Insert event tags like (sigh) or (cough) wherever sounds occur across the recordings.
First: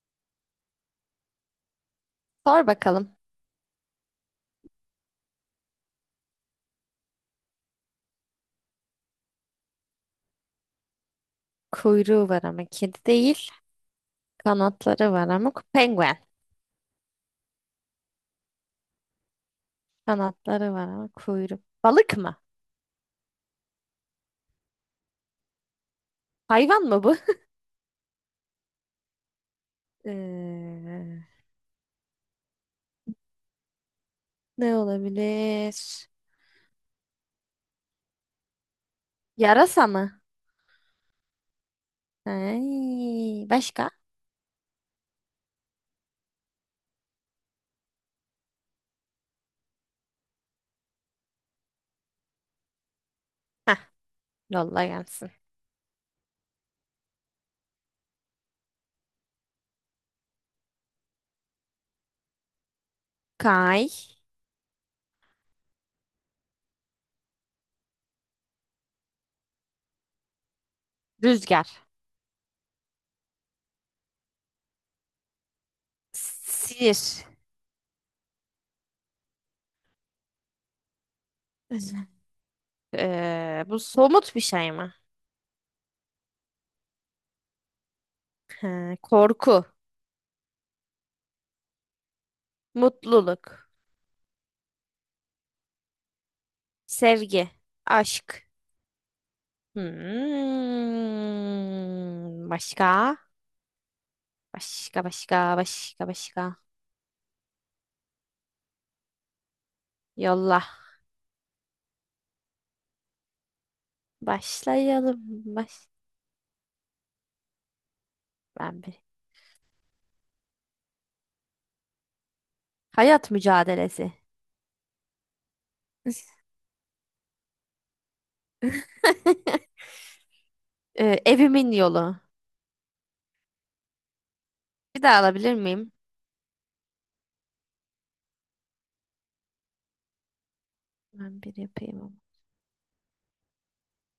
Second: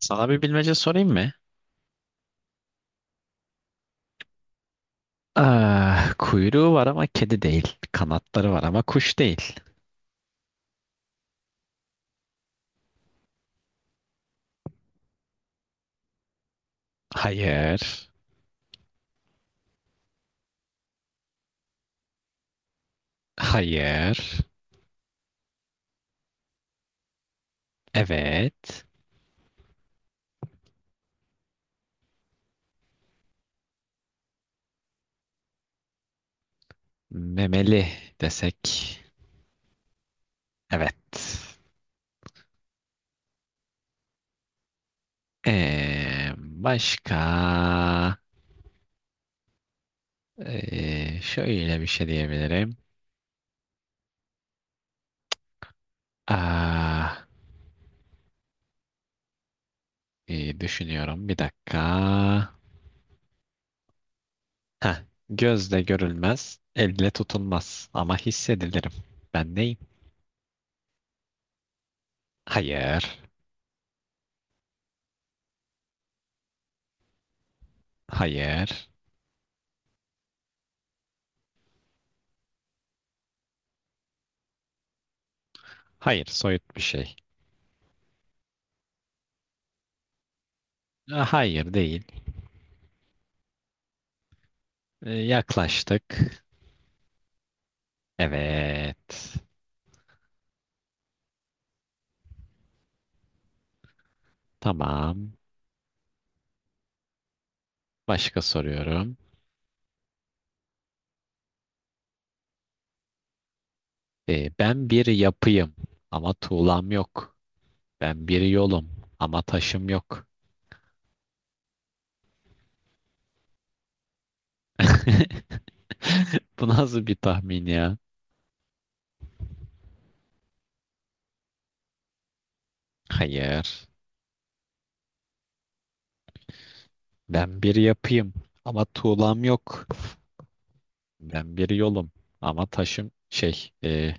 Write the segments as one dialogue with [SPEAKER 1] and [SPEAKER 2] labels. [SPEAKER 1] Sana bir bilmece sorayım mı?
[SPEAKER 2] Sor bakalım.
[SPEAKER 1] Kuyruğu var ama kedi değil. Kanatları var ama kuş değil.
[SPEAKER 2] Kuyruğu var ama kedi değil. Kanatları var ama penguen.
[SPEAKER 1] Hayır.
[SPEAKER 2] Kanatları var ama kuyruğu. Balık mı?
[SPEAKER 1] Hayır.
[SPEAKER 2] Hayvan mı bu? (laughs)
[SPEAKER 1] Evet.
[SPEAKER 2] Ee, ne olabilir?
[SPEAKER 1] Memeli desek.
[SPEAKER 2] Yarasa mı?
[SPEAKER 1] Evet.
[SPEAKER 2] Ay, başka?
[SPEAKER 1] Başka? Şöyle bir şey diyebilirim.
[SPEAKER 2] Heh, yolla gelsin.
[SPEAKER 1] Ah, iyi düşünüyorum. Bir dakika.
[SPEAKER 2] Kay,
[SPEAKER 1] Heh, Gözle görülmez, elle tutulmaz ama hissedilirim. Ben neyim?
[SPEAKER 2] rüzgar,
[SPEAKER 1] Hayır.
[SPEAKER 2] sihir.
[SPEAKER 1] Hayır.
[SPEAKER 2] (laughs) Bu somut bir şey mi?
[SPEAKER 1] Hayır, soyut bir şey.
[SPEAKER 2] Ha, korku,
[SPEAKER 1] Hayır değil.
[SPEAKER 2] mutluluk,
[SPEAKER 1] Yaklaştık.
[SPEAKER 2] sevgi, aşk.
[SPEAKER 1] Evet.
[SPEAKER 2] Hmm, başka? Başka,
[SPEAKER 1] Tamam.
[SPEAKER 2] başka, başka, başka.
[SPEAKER 1] Başka soruyorum.
[SPEAKER 2] Yolla.
[SPEAKER 1] Ben bir
[SPEAKER 2] Başlayalım.
[SPEAKER 1] yapıyım
[SPEAKER 2] Baş...
[SPEAKER 1] ama tuğlam yok. Ben bir
[SPEAKER 2] Ben
[SPEAKER 1] yolum
[SPEAKER 2] bir.
[SPEAKER 1] ama taşım yok.
[SPEAKER 2] Hayat mücadelesi.
[SPEAKER 1] (laughs)
[SPEAKER 2] (laughs)
[SPEAKER 1] Bu nasıl bir tahmin ya?
[SPEAKER 2] Evimin yolu.
[SPEAKER 1] Hayır.
[SPEAKER 2] Bir daha alabilir miyim?
[SPEAKER 1] Ben bir yapıyım ama tuğlam yok.
[SPEAKER 2] Ben
[SPEAKER 1] Ben
[SPEAKER 2] bir
[SPEAKER 1] bir
[SPEAKER 2] yapayım
[SPEAKER 1] yolum
[SPEAKER 2] ama.
[SPEAKER 1] ama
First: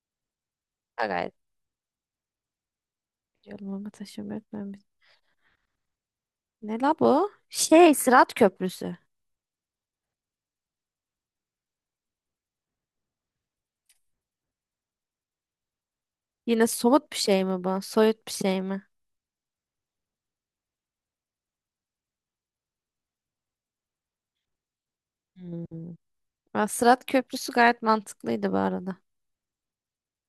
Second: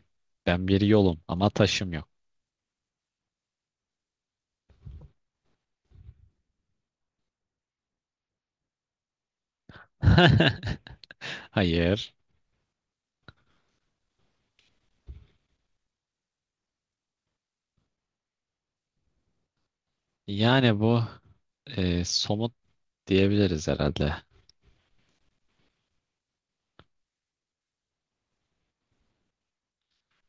[SPEAKER 1] ben bir
[SPEAKER 2] Ha,
[SPEAKER 1] yolum
[SPEAKER 2] gayet
[SPEAKER 1] ama taşım yok.
[SPEAKER 2] yolum ama taşım yok. Ben bir... Ne la bu? Şey, Sırat Köprüsü.
[SPEAKER 1] (laughs) Hayır.
[SPEAKER 2] Yine somut bir şey mi bu? Soyut bir şey mi?
[SPEAKER 1] Yani bu somut diyebiliriz herhalde.
[SPEAKER 2] Hmm. Aa, Sırat Köprüsü gayet mantıklıydı bu arada.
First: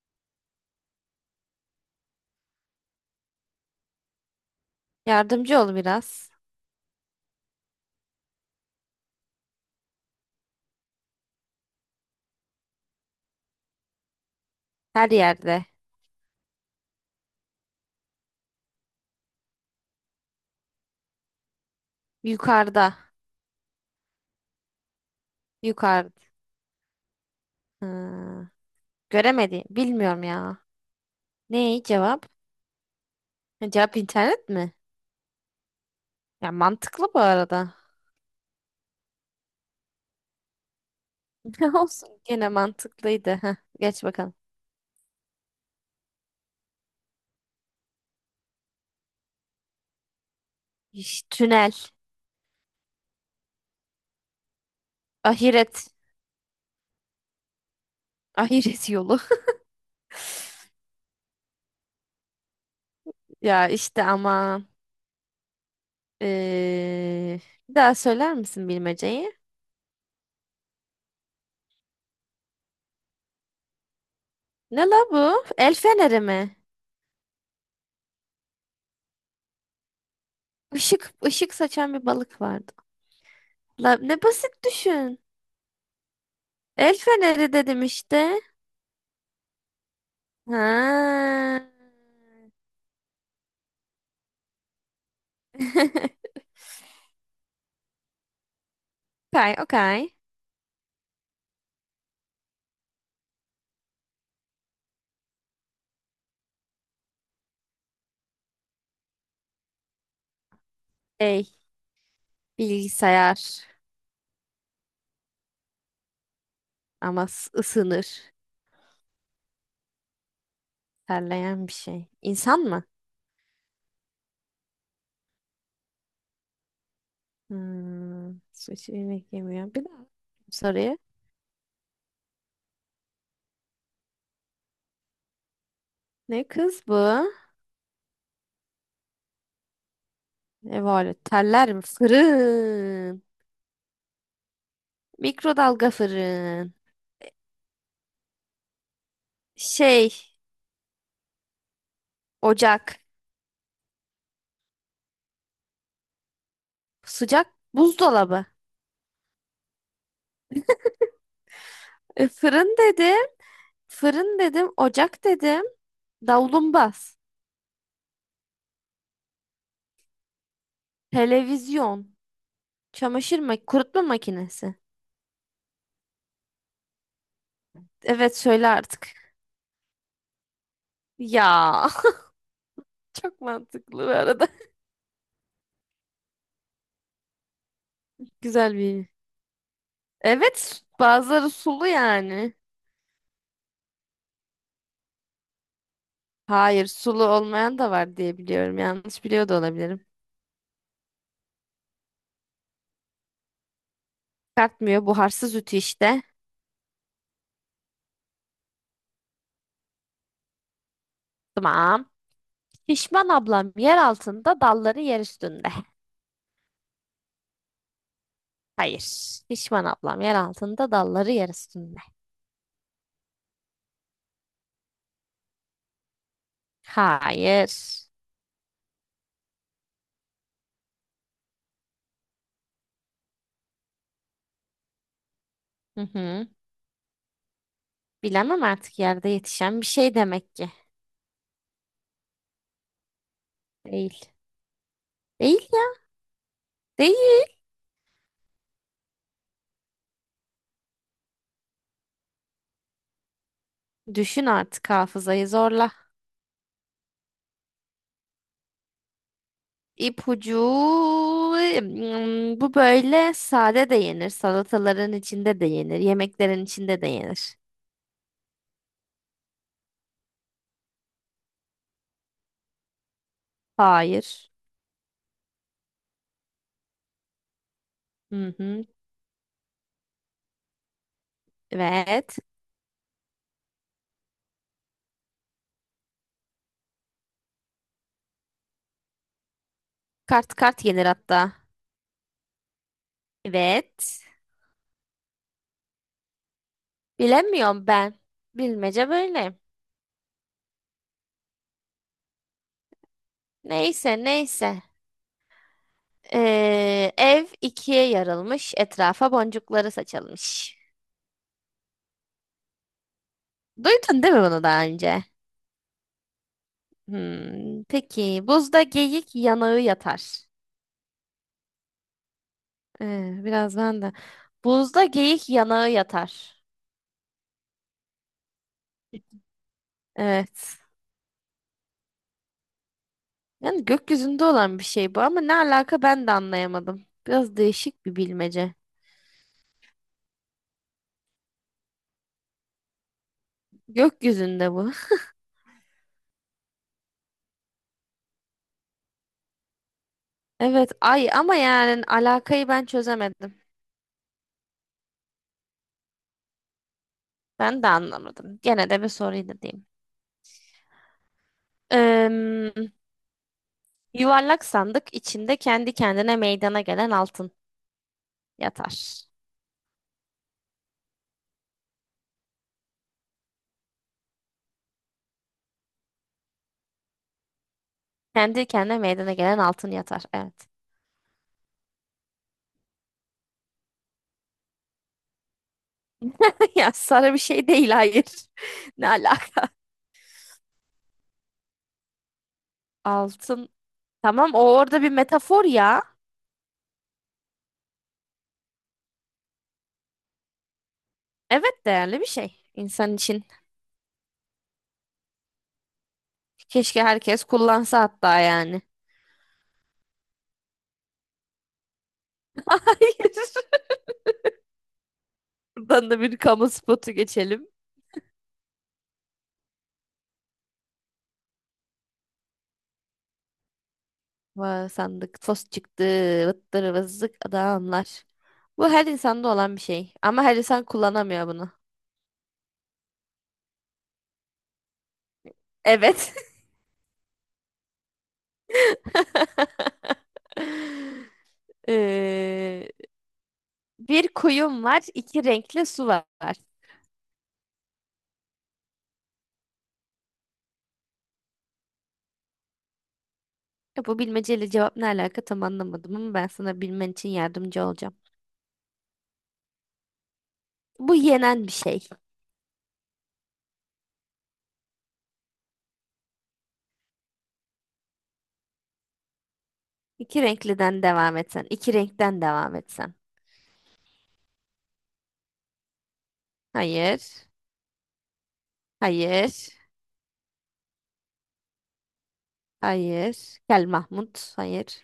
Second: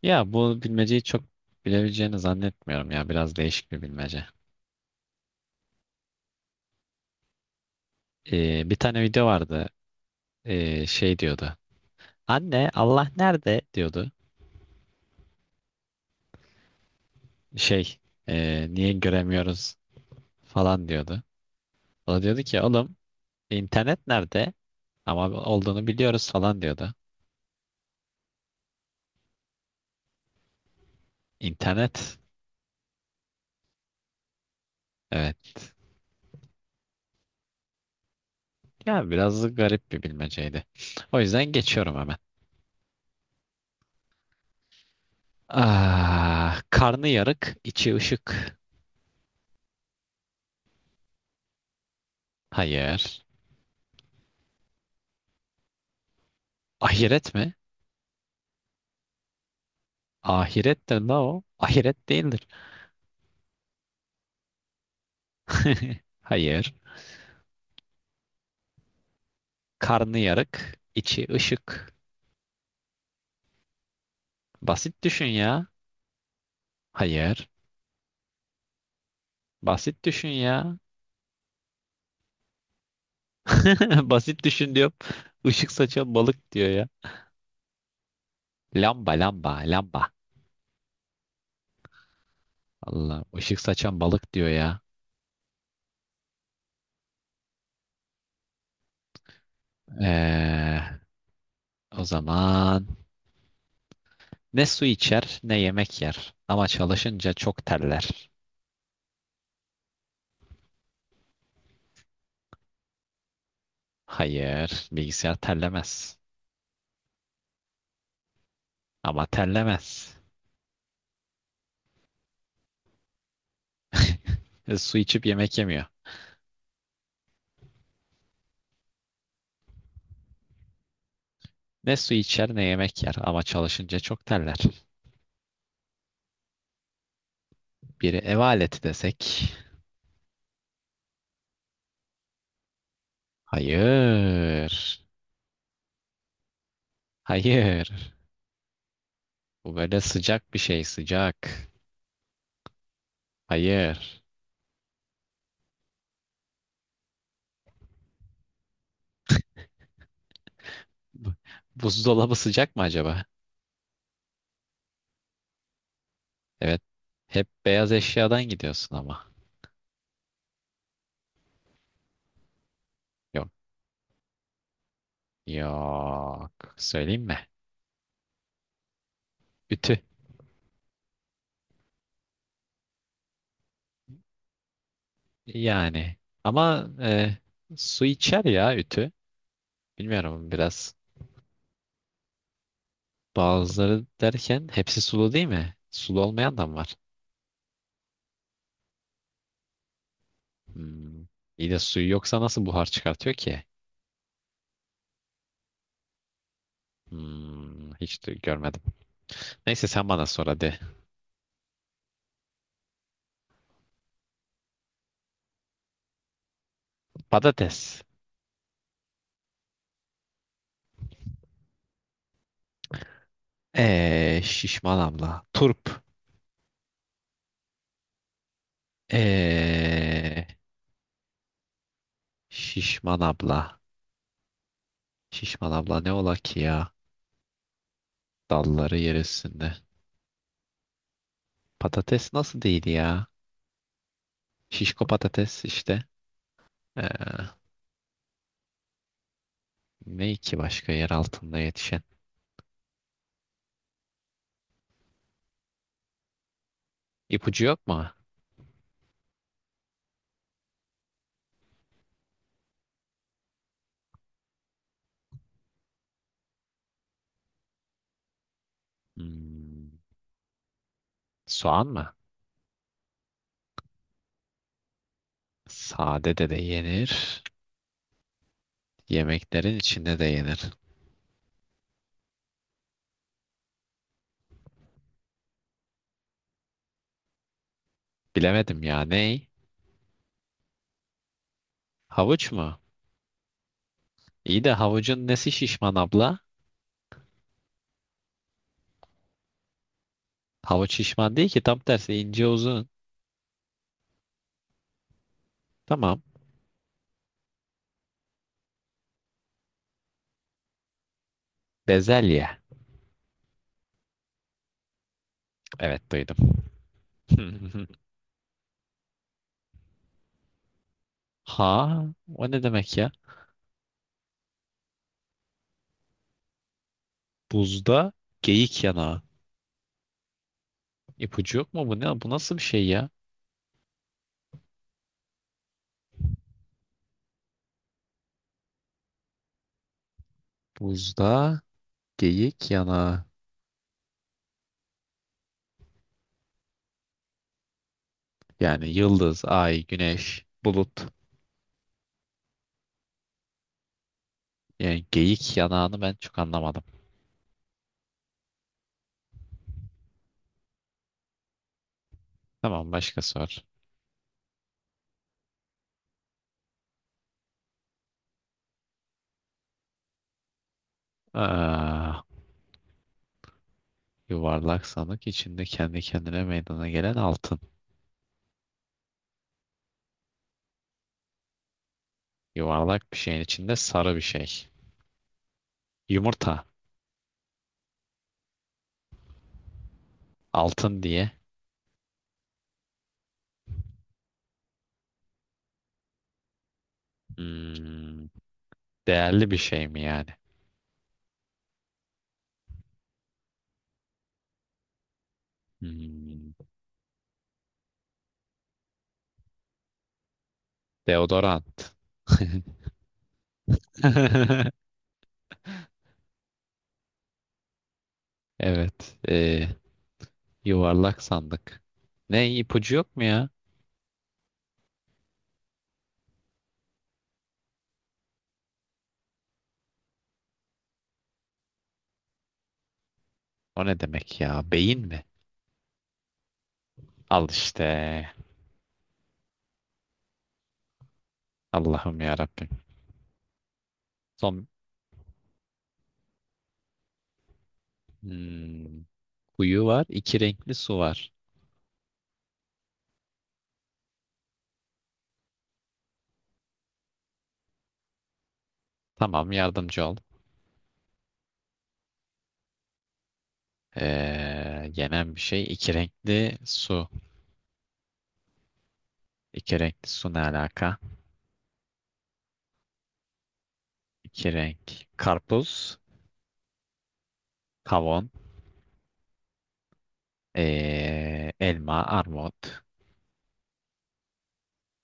[SPEAKER 1] Ya bu bilmeceyi çok bilebileceğini zannetmiyorum ya. Biraz değişik bir bilmece.
[SPEAKER 2] Yardımcı ol biraz.
[SPEAKER 1] Bir tane video vardı. Şey diyordu. Anne Allah nerede diyordu.
[SPEAKER 2] Her yerde.
[SPEAKER 1] Şey Niye göremiyoruz falan diyordu. O da diyordu ki
[SPEAKER 2] Yukarıda.
[SPEAKER 1] oğlum internet nerede? Ama olduğunu
[SPEAKER 2] Yukarıda.
[SPEAKER 1] biliyoruz falan diyordu.
[SPEAKER 2] Hı, göremedi. Bilmiyorum ya. Ne
[SPEAKER 1] İnternet.
[SPEAKER 2] cevap? Ha, cevap internet mi?
[SPEAKER 1] Evet.
[SPEAKER 2] Ya mantıklı bu arada.
[SPEAKER 1] Ya biraz garip bir bilmeceydi. O yüzden
[SPEAKER 2] (laughs)
[SPEAKER 1] geçiyorum
[SPEAKER 2] Olsun
[SPEAKER 1] hemen.
[SPEAKER 2] gene mantıklıydı. Heh, geç bakalım.
[SPEAKER 1] Karnı yarık, içi ışık.
[SPEAKER 2] İş, tünel.
[SPEAKER 1] Hayır.
[SPEAKER 2] Ahiret.
[SPEAKER 1] Ahiret mi?
[SPEAKER 2] Ahiret yolu. (laughs)
[SPEAKER 1] Ahiret de ne o? Ahiret değildir.
[SPEAKER 2] Ya işte ama
[SPEAKER 1] (laughs) Hayır.
[SPEAKER 2] ee, bir daha söyler misin bilmeceyi?
[SPEAKER 1] Karnı yarık, içi ışık.
[SPEAKER 2] Ne la
[SPEAKER 1] Basit
[SPEAKER 2] bu?
[SPEAKER 1] düşün ya.
[SPEAKER 2] El feneri mi?
[SPEAKER 1] Hayır. Basit düşün ya.
[SPEAKER 2] Işık, ışık saçan bir balık vardı. La,
[SPEAKER 1] (laughs)
[SPEAKER 2] ne
[SPEAKER 1] Basit
[SPEAKER 2] basit
[SPEAKER 1] düşün diyorum.
[SPEAKER 2] düşün.
[SPEAKER 1] Işık saçan balık diyor ya.
[SPEAKER 2] El feneri dedim işte.
[SPEAKER 1] Lamba, lamba, lamba.
[SPEAKER 2] Ha.
[SPEAKER 1] Allah, ışık saçan balık diyor ya.
[SPEAKER 2] (laughs) Okay, okay.
[SPEAKER 1] Ee, o zaman ne su içer, ne yemek yer. Ama çalışınca çok terler.
[SPEAKER 2] Şey, bilgisayar
[SPEAKER 1] Hayır, bilgisayar terlemez.
[SPEAKER 2] ama ısınır.
[SPEAKER 1] Ama terlemez.
[SPEAKER 2] Terleyen bir şey. İnsan mı?
[SPEAKER 1] Su içip yemek yemiyor.
[SPEAKER 2] Hmm, su içi yemek yemiyor. Bir daha soruyu.
[SPEAKER 1] Ne su içer ne yemek yer ama çalışınca çok terler.
[SPEAKER 2] Ne kız bu?
[SPEAKER 1] Biri ev aleti desek.
[SPEAKER 2] Ne var? Teller mi? Fırın.
[SPEAKER 1] Hayır.
[SPEAKER 2] Mikrodalga fırın.
[SPEAKER 1] Hayır. Bu böyle
[SPEAKER 2] Şey,
[SPEAKER 1] sıcak bir şey, sıcak.
[SPEAKER 2] ocak.
[SPEAKER 1] Hayır.
[SPEAKER 2] Sıcak buzdolabı.
[SPEAKER 1] Bu-
[SPEAKER 2] E,
[SPEAKER 1] Buzdolabı sıcak
[SPEAKER 2] fırın
[SPEAKER 1] mı
[SPEAKER 2] dedim.
[SPEAKER 1] acaba?
[SPEAKER 2] Fırın dedim. Ocak dedim.
[SPEAKER 1] Evet.
[SPEAKER 2] Davlumbaz.
[SPEAKER 1] Hep beyaz eşyadan gidiyorsun ama.
[SPEAKER 2] Televizyon. Çamaşır
[SPEAKER 1] Yok.
[SPEAKER 2] mak kurutma makinesi.
[SPEAKER 1] Yok. Söyleyeyim mi?
[SPEAKER 2] Evet söyle artık.
[SPEAKER 1] Ütü.
[SPEAKER 2] Ya (laughs) çok mantıklı bu arada.
[SPEAKER 1] Yani. Ama su
[SPEAKER 2] (laughs)
[SPEAKER 1] içer
[SPEAKER 2] Güzel
[SPEAKER 1] ya
[SPEAKER 2] bir.
[SPEAKER 1] ütü. Bilmiyorum
[SPEAKER 2] Evet,
[SPEAKER 1] biraz.
[SPEAKER 2] bazıları sulu yani.
[SPEAKER 1] Bazıları derken hepsi sulu değil mi? Sulu olmayan da mı
[SPEAKER 2] Hayır,
[SPEAKER 1] var?
[SPEAKER 2] sulu olmayan da var diye biliyorum. Yanlış biliyor da olabilirim.
[SPEAKER 1] Hmm. İyi de suyu yoksa nasıl buhar çıkartıyor ki?
[SPEAKER 2] Kartmıyor, buharsız ütü işte.
[SPEAKER 1] Hmm, hiç de görmedim. Neyse sen bana sor hadi.
[SPEAKER 2] Tamam. Şişman ablam yer altında, dalları yer üstünde.
[SPEAKER 1] Patates.
[SPEAKER 2] Hayır. Şişman ablam yer altında, dalları yer üstünde.
[SPEAKER 1] Şişman abla. Turp.
[SPEAKER 2] Hayır.
[SPEAKER 1] Ee, Şişman abla. Şişman abla
[SPEAKER 2] Hı
[SPEAKER 1] ne ola
[SPEAKER 2] hı.
[SPEAKER 1] ki ya?
[SPEAKER 2] Bilemem
[SPEAKER 1] Dalları
[SPEAKER 2] artık
[SPEAKER 1] yer
[SPEAKER 2] yerde
[SPEAKER 1] üstünde.
[SPEAKER 2] yetişen bir şey demek ki.
[SPEAKER 1] Patates nasıl değil ya?
[SPEAKER 2] Değil.
[SPEAKER 1] Şişko patates
[SPEAKER 2] Değil ya.
[SPEAKER 1] işte. Ee,
[SPEAKER 2] Değil.
[SPEAKER 1] Ne ki başka yer altında yetişen?
[SPEAKER 2] Düşün artık hafızayı zorla.
[SPEAKER 1] İpucu yok mu?
[SPEAKER 2] İpucu hmm, bu böyle sade de yenir, salataların içinde de yenir, yemeklerin içinde de yenir.
[SPEAKER 1] Hmm, soğan mı?
[SPEAKER 2] Hayır.
[SPEAKER 1] Sade de de yenir.
[SPEAKER 2] Hı hı.
[SPEAKER 1] Yemeklerin içinde de yenir.
[SPEAKER 2] Evet.
[SPEAKER 1] Bilemedim ya. Ney?
[SPEAKER 2] Kart kart yenir hatta.
[SPEAKER 1] Havuç mu?
[SPEAKER 2] Evet.
[SPEAKER 1] İyi de havucun nesi şişman abla?
[SPEAKER 2] Bilemiyorum ben. Bilmece böyle.
[SPEAKER 1] Havuç şişman değil ki tam tersi ince uzun.
[SPEAKER 2] Neyse neyse.
[SPEAKER 1] Tamam.
[SPEAKER 2] Ev ikiye yarılmış, etrafa boncukları saçılmış.
[SPEAKER 1] Bezelye.
[SPEAKER 2] Duydun değil mi bunu daha önce?
[SPEAKER 1] Evet duydum.
[SPEAKER 2] Hmm,
[SPEAKER 1] (laughs)
[SPEAKER 2] peki buzda geyik yanağı yatar.
[SPEAKER 1] Ha, o ne demek ya?
[SPEAKER 2] Biraz ben de. Buzda geyik yanağı yatar.
[SPEAKER 1] Buzda geyik yanağı.
[SPEAKER 2] Evet.
[SPEAKER 1] İpucu yok mu bu ne? Bu nasıl bir şey ya?
[SPEAKER 2] Yani gökyüzünde olan bir şey bu ama ne alaka ben de anlayamadım. Biraz değişik bir bilmece.
[SPEAKER 1] Buzda geyik yanağı.
[SPEAKER 2] Gökyüzünde bu. (laughs)
[SPEAKER 1] Yani yıldız, ay, güneş,
[SPEAKER 2] Evet
[SPEAKER 1] bulut.
[SPEAKER 2] ay ama yani alakayı ben çözemedim.
[SPEAKER 1] Yani geyik yanağını ben çok anlamadım.
[SPEAKER 2] Ben de anlamadım. Gene de bir soruydu diyeyim. Em,
[SPEAKER 1] Tamam başka sor.
[SPEAKER 2] yuvarlak sandık içinde kendi kendine meydana gelen altın yatar.
[SPEAKER 1] Aa, yuvarlak sandık içinde kendi kendine meydana gelen altın.
[SPEAKER 2] Kendi kendine meydana gelen altın yatar. Evet.
[SPEAKER 1] Yuvarlak bir şeyin içinde sarı bir şey. Yumurta.
[SPEAKER 2] (laughs) Ya sarı bir şey değil hayır. (laughs) Ne alaka?
[SPEAKER 1] Altın diye.
[SPEAKER 2] Altın. Tamam o orada bir metafor ya.
[SPEAKER 1] Hmm, değerli bir şey mi yani?
[SPEAKER 2] Evet değerli bir şey insan için.
[SPEAKER 1] Hmm,
[SPEAKER 2] Keşke herkes kullansa hatta yani.
[SPEAKER 1] deodorant.
[SPEAKER 2] (laughs) Hayır.
[SPEAKER 1] (laughs)
[SPEAKER 2] Buradan da bir kamu spotu geçelim.
[SPEAKER 1] Evet. Yuvarlak sandık. Ne ipucu yok mu ya?
[SPEAKER 2] Vay, sandık fos çıktı. Vıttır vızlık adamlar. Bu her insanda olan bir şey. Ama her insan kullanamıyor bunu.
[SPEAKER 1] O ne demek ya? Beyin mi?
[SPEAKER 2] Evet.
[SPEAKER 1] Al işte.
[SPEAKER 2] (laughs)
[SPEAKER 1] Allah'ım ya Rabbim.
[SPEAKER 2] Ee, bir
[SPEAKER 1] Son
[SPEAKER 2] kuyum var, iki renkli su var.
[SPEAKER 1] hmm, kuyu var. İki renkli su var.
[SPEAKER 2] Ya bu bilmeceyle cevap ne alaka tam anlamadım ama ben sana bilmen için yardımcı olacağım.
[SPEAKER 1] Tamam yardımcı ol.
[SPEAKER 2] Bu yenen bir şey.
[SPEAKER 1] Yenen bir şey iki renkli su. İki renkli su ne
[SPEAKER 2] İki
[SPEAKER 1] alaka?
[SPEAKER 2] renkliden devam etsen. İki renkten devam etsen.
[SPEAKER 1] İki renk karpuz,
[SPEAKER 2] Hayır.
[SPEAKER 1] kavun,
[SPEAKER 2] Hayır.
[SPEAKER 1] elma, armut,
[SPEAKER 2] Hayır. Gel Mahmut. Hayır.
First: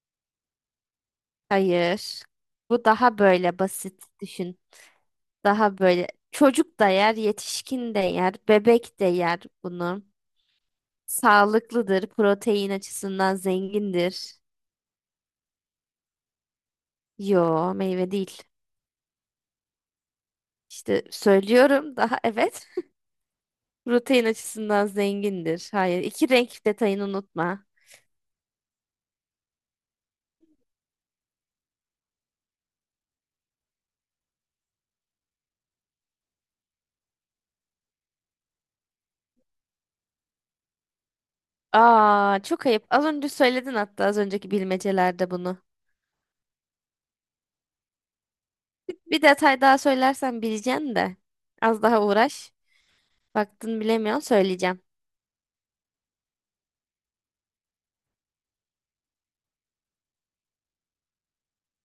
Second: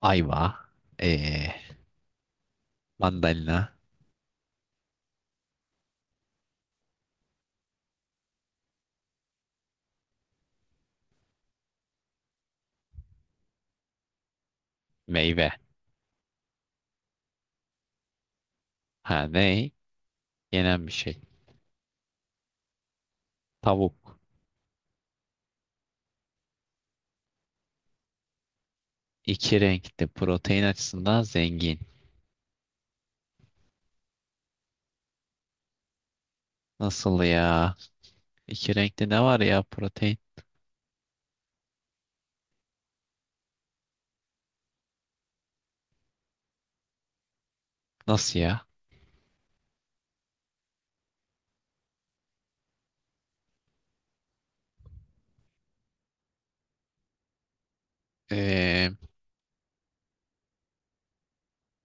[SPEAKER 1] ayva, ee,
[SPEAKER 2] Hayır. Bu daha
[SPEAKER 1] mandalina,
[SPEAKER 2] böyle basit düşün. Daha böyle çocuk da yer, yetişkin de yer, bebek de yer bunu. Sağlıklıdır, protein açısından zengindir.
[SPEAKER 1] meyve.
[SPEAKER 2] Yo, meyve değil.
[SPEAKER 1] Ha ne? Yenen bir
[SPEAKER 2] İşte
[SPEAKER 1] şey.
[SPEAKER 2] söylüyorum daha evet. (laughs)
[SPEAKER 1] Tavuk.
[SPEAKER 2] Protein açısından zengindir. Hayır. iki renk detayını unutma.
[SPEAKER 1] İki renkli protein açısından zengin. Nasıl ya? İki renkli ne var ya protein?
[SPEAKER 2] Aa, çok ayıp. Az önce söyledin hatta az önceki bilmecelerde bunu.
[SPEAKER 1] Nasıl ya?
[SPEAKER 2] Bir detay daha söylersen bileceksin de. Az daha uğraş. Baktın bilemiyorsun söyleyeceğim.
[SPEAKER 1] Ee,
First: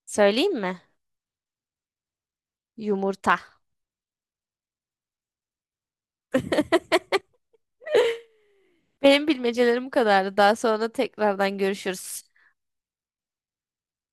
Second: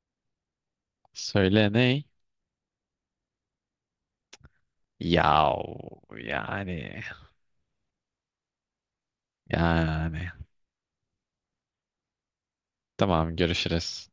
[SPEAKER 2] Söyleyeyim mi?
[SPEAKER 1] Söyle ne?
[SPEAKER 2] Yumurta.
[SPEAKER 1] Yav yani.
[SPEAKER 2] Benim bilmecelerim bu
[SPEAKER 1] Yani
[SPEAKER 2] kadardı. Daha sonra tekrardan görüşürüz.
[SPEAKER 1] tamam görüşürüz.